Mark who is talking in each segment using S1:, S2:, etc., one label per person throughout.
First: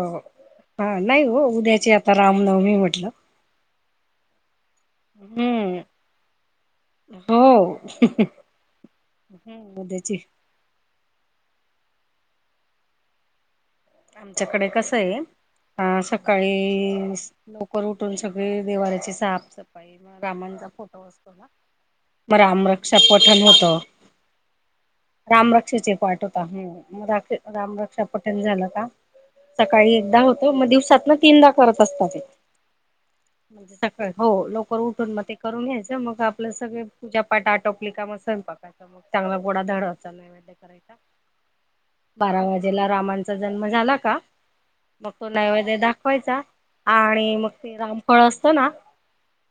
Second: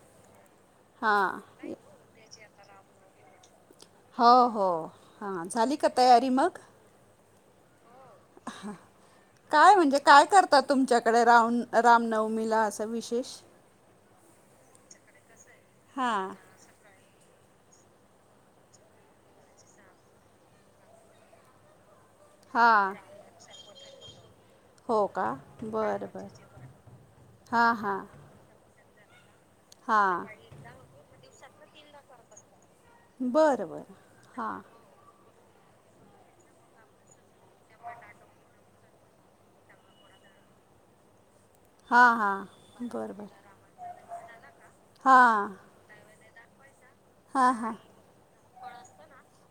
S1: हो हा नाही
S2: हां
S1: ओ उद्याची आता रामनवमी हाय म्हटलं.
S2: हो हो हा झाली
S1: हम्म
S2: का तयारी मग.
S1: हो.
S2: हा काय
S1: हम्म
S2: म्हणजे
S1: उद्याची
S2: काय करतात तुमच्याकडे राम रामनवमीला असं विशेष
S1: आमच्याकडे कसंय आ
S2: हां
S1: सकाळी लवकर उठून सगळी देणाऱ्याची साफसफाई म रामांचा फोटो असतो ना, म
S2: हां
S1: रामरक्षा पठण होतं.
S2: हो का
S1: राम रक्षेचे
S2: बरं
S1: पाठ
S2: बरं
S1: होता हू म रक्षा
S2: हां
S1: राम
S2: हां
S1: रक्षा पठण झालं का, सकाळी एकदा
S2: हां
S1: होतो, म दिवसातन तीनदा करत असतात ते.
S2: बरं बरं
S1: सकाळ, हो
S2: हां
S1: लवकर उठून म ते, करून घ्यायचं, मग आपलं सगळे पूजापाठ आटोपली का मग स्वयंपाक. चांगला गोडा धाडाचा नैवेद्य करायचा,
S2: हां
S1: बारा
S2: हां
S1: वाजेला
S2: बरं
S1: रामांचा
S2: बरं
S1: जन्म झाला का, मग तो
S2: हां
S1: नैवद्य दाखवायचा. आणि मग
S2: हां हां
S1: ते रामफळ असतं ना,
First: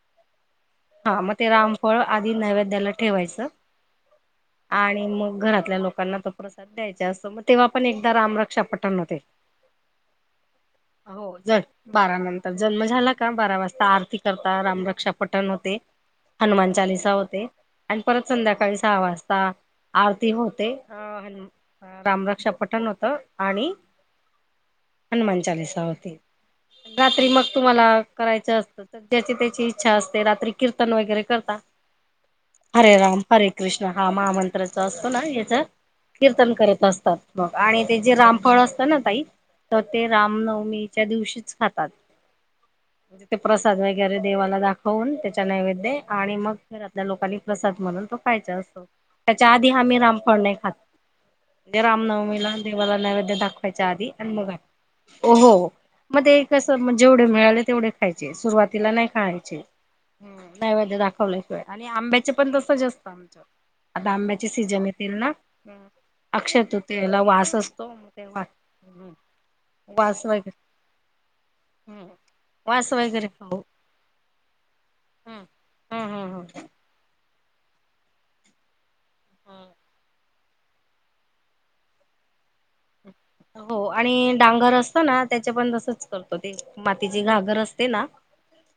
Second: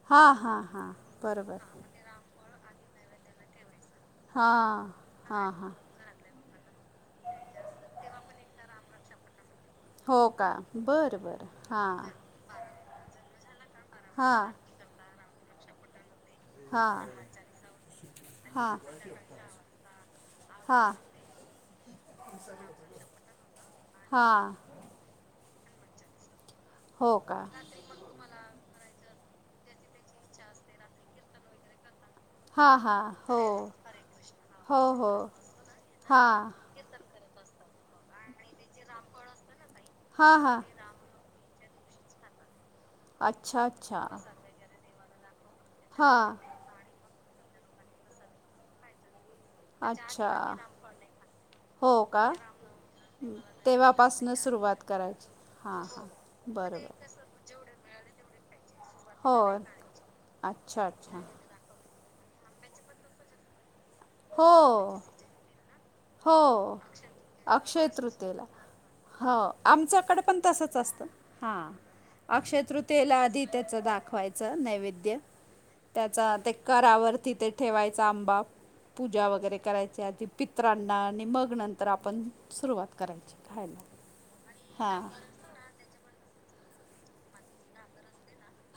S2: हां हां हां
S1: हा म ते
S2: बरोबर
S1: रामफळऽ आधी नैवेद्याला ठेवायचं,
S2: हां
S1: आणि मग
S2: हां हां
S1: घरातल्या लोक लोकांना तो प्रसाद द्यायचा असतो, म तेव्हा पण एकदा राम रक्षा पठण होतय.
S2: हो का. बरं
S1: हो,
S2: बरं
S1: जर
S2: हां
S1: बारा नंतर जन्म झाला का, बारा वाजता आरती
S2: हां
S1: करता राम रक्षा पठण होते हनुमान
S2: हां
S1: चालीसा होते, आणि परत
S2: हां
S1: संध्याकाळी सहा वाजता, आरती होते,
S2: हां हां
S1: अन रामरक्षा पठण होतं. आणि
S2: हां
S1: हनुमान चालीसा होते,
S2: हो
S1: रात्री
S2: का
S1: मग तुम्हाला करायचं असतं, तर ज्याची त्याची इच्छा असते, रात्री कीर्तन वगैरे करता.
S2: हां
S1: हरे
S2: हां
S1: राम
S2: हो
S1: हरे कृष्ण हा महामंत्र
S2: हो
S1: चा असतो
S2: हो
S1: ना, याच.
S2: हां
S1: कीर्तन करत असतात, आणि ते जे रामफळ असतं ना ताई, तर ते
S2: हां हां
S1: रामनवमी त्या दिवशीच खातात, ते
S2: अच्छा
S1: प्रसाद
S2: अच्छा
S1: वगैरे देवाला दाख ऊन त्याचा नैवेद्य, आणि
S2: हां
S1: मग घरातल्या लोकांनी प्रसाद म्हणून तो खायचा असतो. त्याच्या आधी आम्ही
S2: अच्छा
S1: रामफळ नाही खात, म्हणजे
S2: हो का
S1: रामनवमीला देवाला नैवेद्य दाखवायच्या आधी, आणि
S2: तेव्हापासनं
S1: मग,
S2: सुरुवात करायची
S1: हो
S2: हां हां
S1: मग ते
S2: बरं
S1: कसं
S2: बरं
S1: जेवढे मिळाले तेवढे, खायचे, सुरुवातीला नाही
S2: हो
S1: खायचे,
S2: अच्छा
S1: नैवेद
S2: अच्छा
S1: दाखवले आणि आंब्याचे पण तसंच असतं आमचं, आता आंब्याचे सीजन
S2: हो
S1: येतील ना.
S2: हो
S1: अक्षयतृतियेला वास
S2: अक्षय
S1: असतो म
S2: तृतीयेला
S1: तेव्हा
S2: हो आमच्याकडे पण तसंच असतं हा
S1: हम्म
S2: अक्षय
S1: वास
S2: तृतीयेला
S1: वगैरे
S2: आधी
S1: खाऊ
S2: त्याच दाखवायचं नैवेद्य
S1: हम्म
S2: त्याचा
S1: हम्म
S2: ते घरावरती ते ठेवायचा आंबा पूजा वगैरे
S1: हम्म
S2: करायची आधी पितरांना आणि मग नंतर आपण सुरुवात करायची.
S1: हो
S2: खायला
S1: आणि डांगर असत
S2: हां
S1: ना त्याचे पण तसच करतो ते मातीची घागर असते ना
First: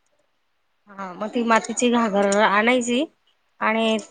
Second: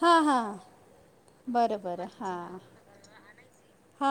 S2: हां हां
S1: हा मग ती
S2: बरं
S1: मातीची
S2: बरं
S1: घागर
S2: हां
S1: आणायची आणि
S2: हा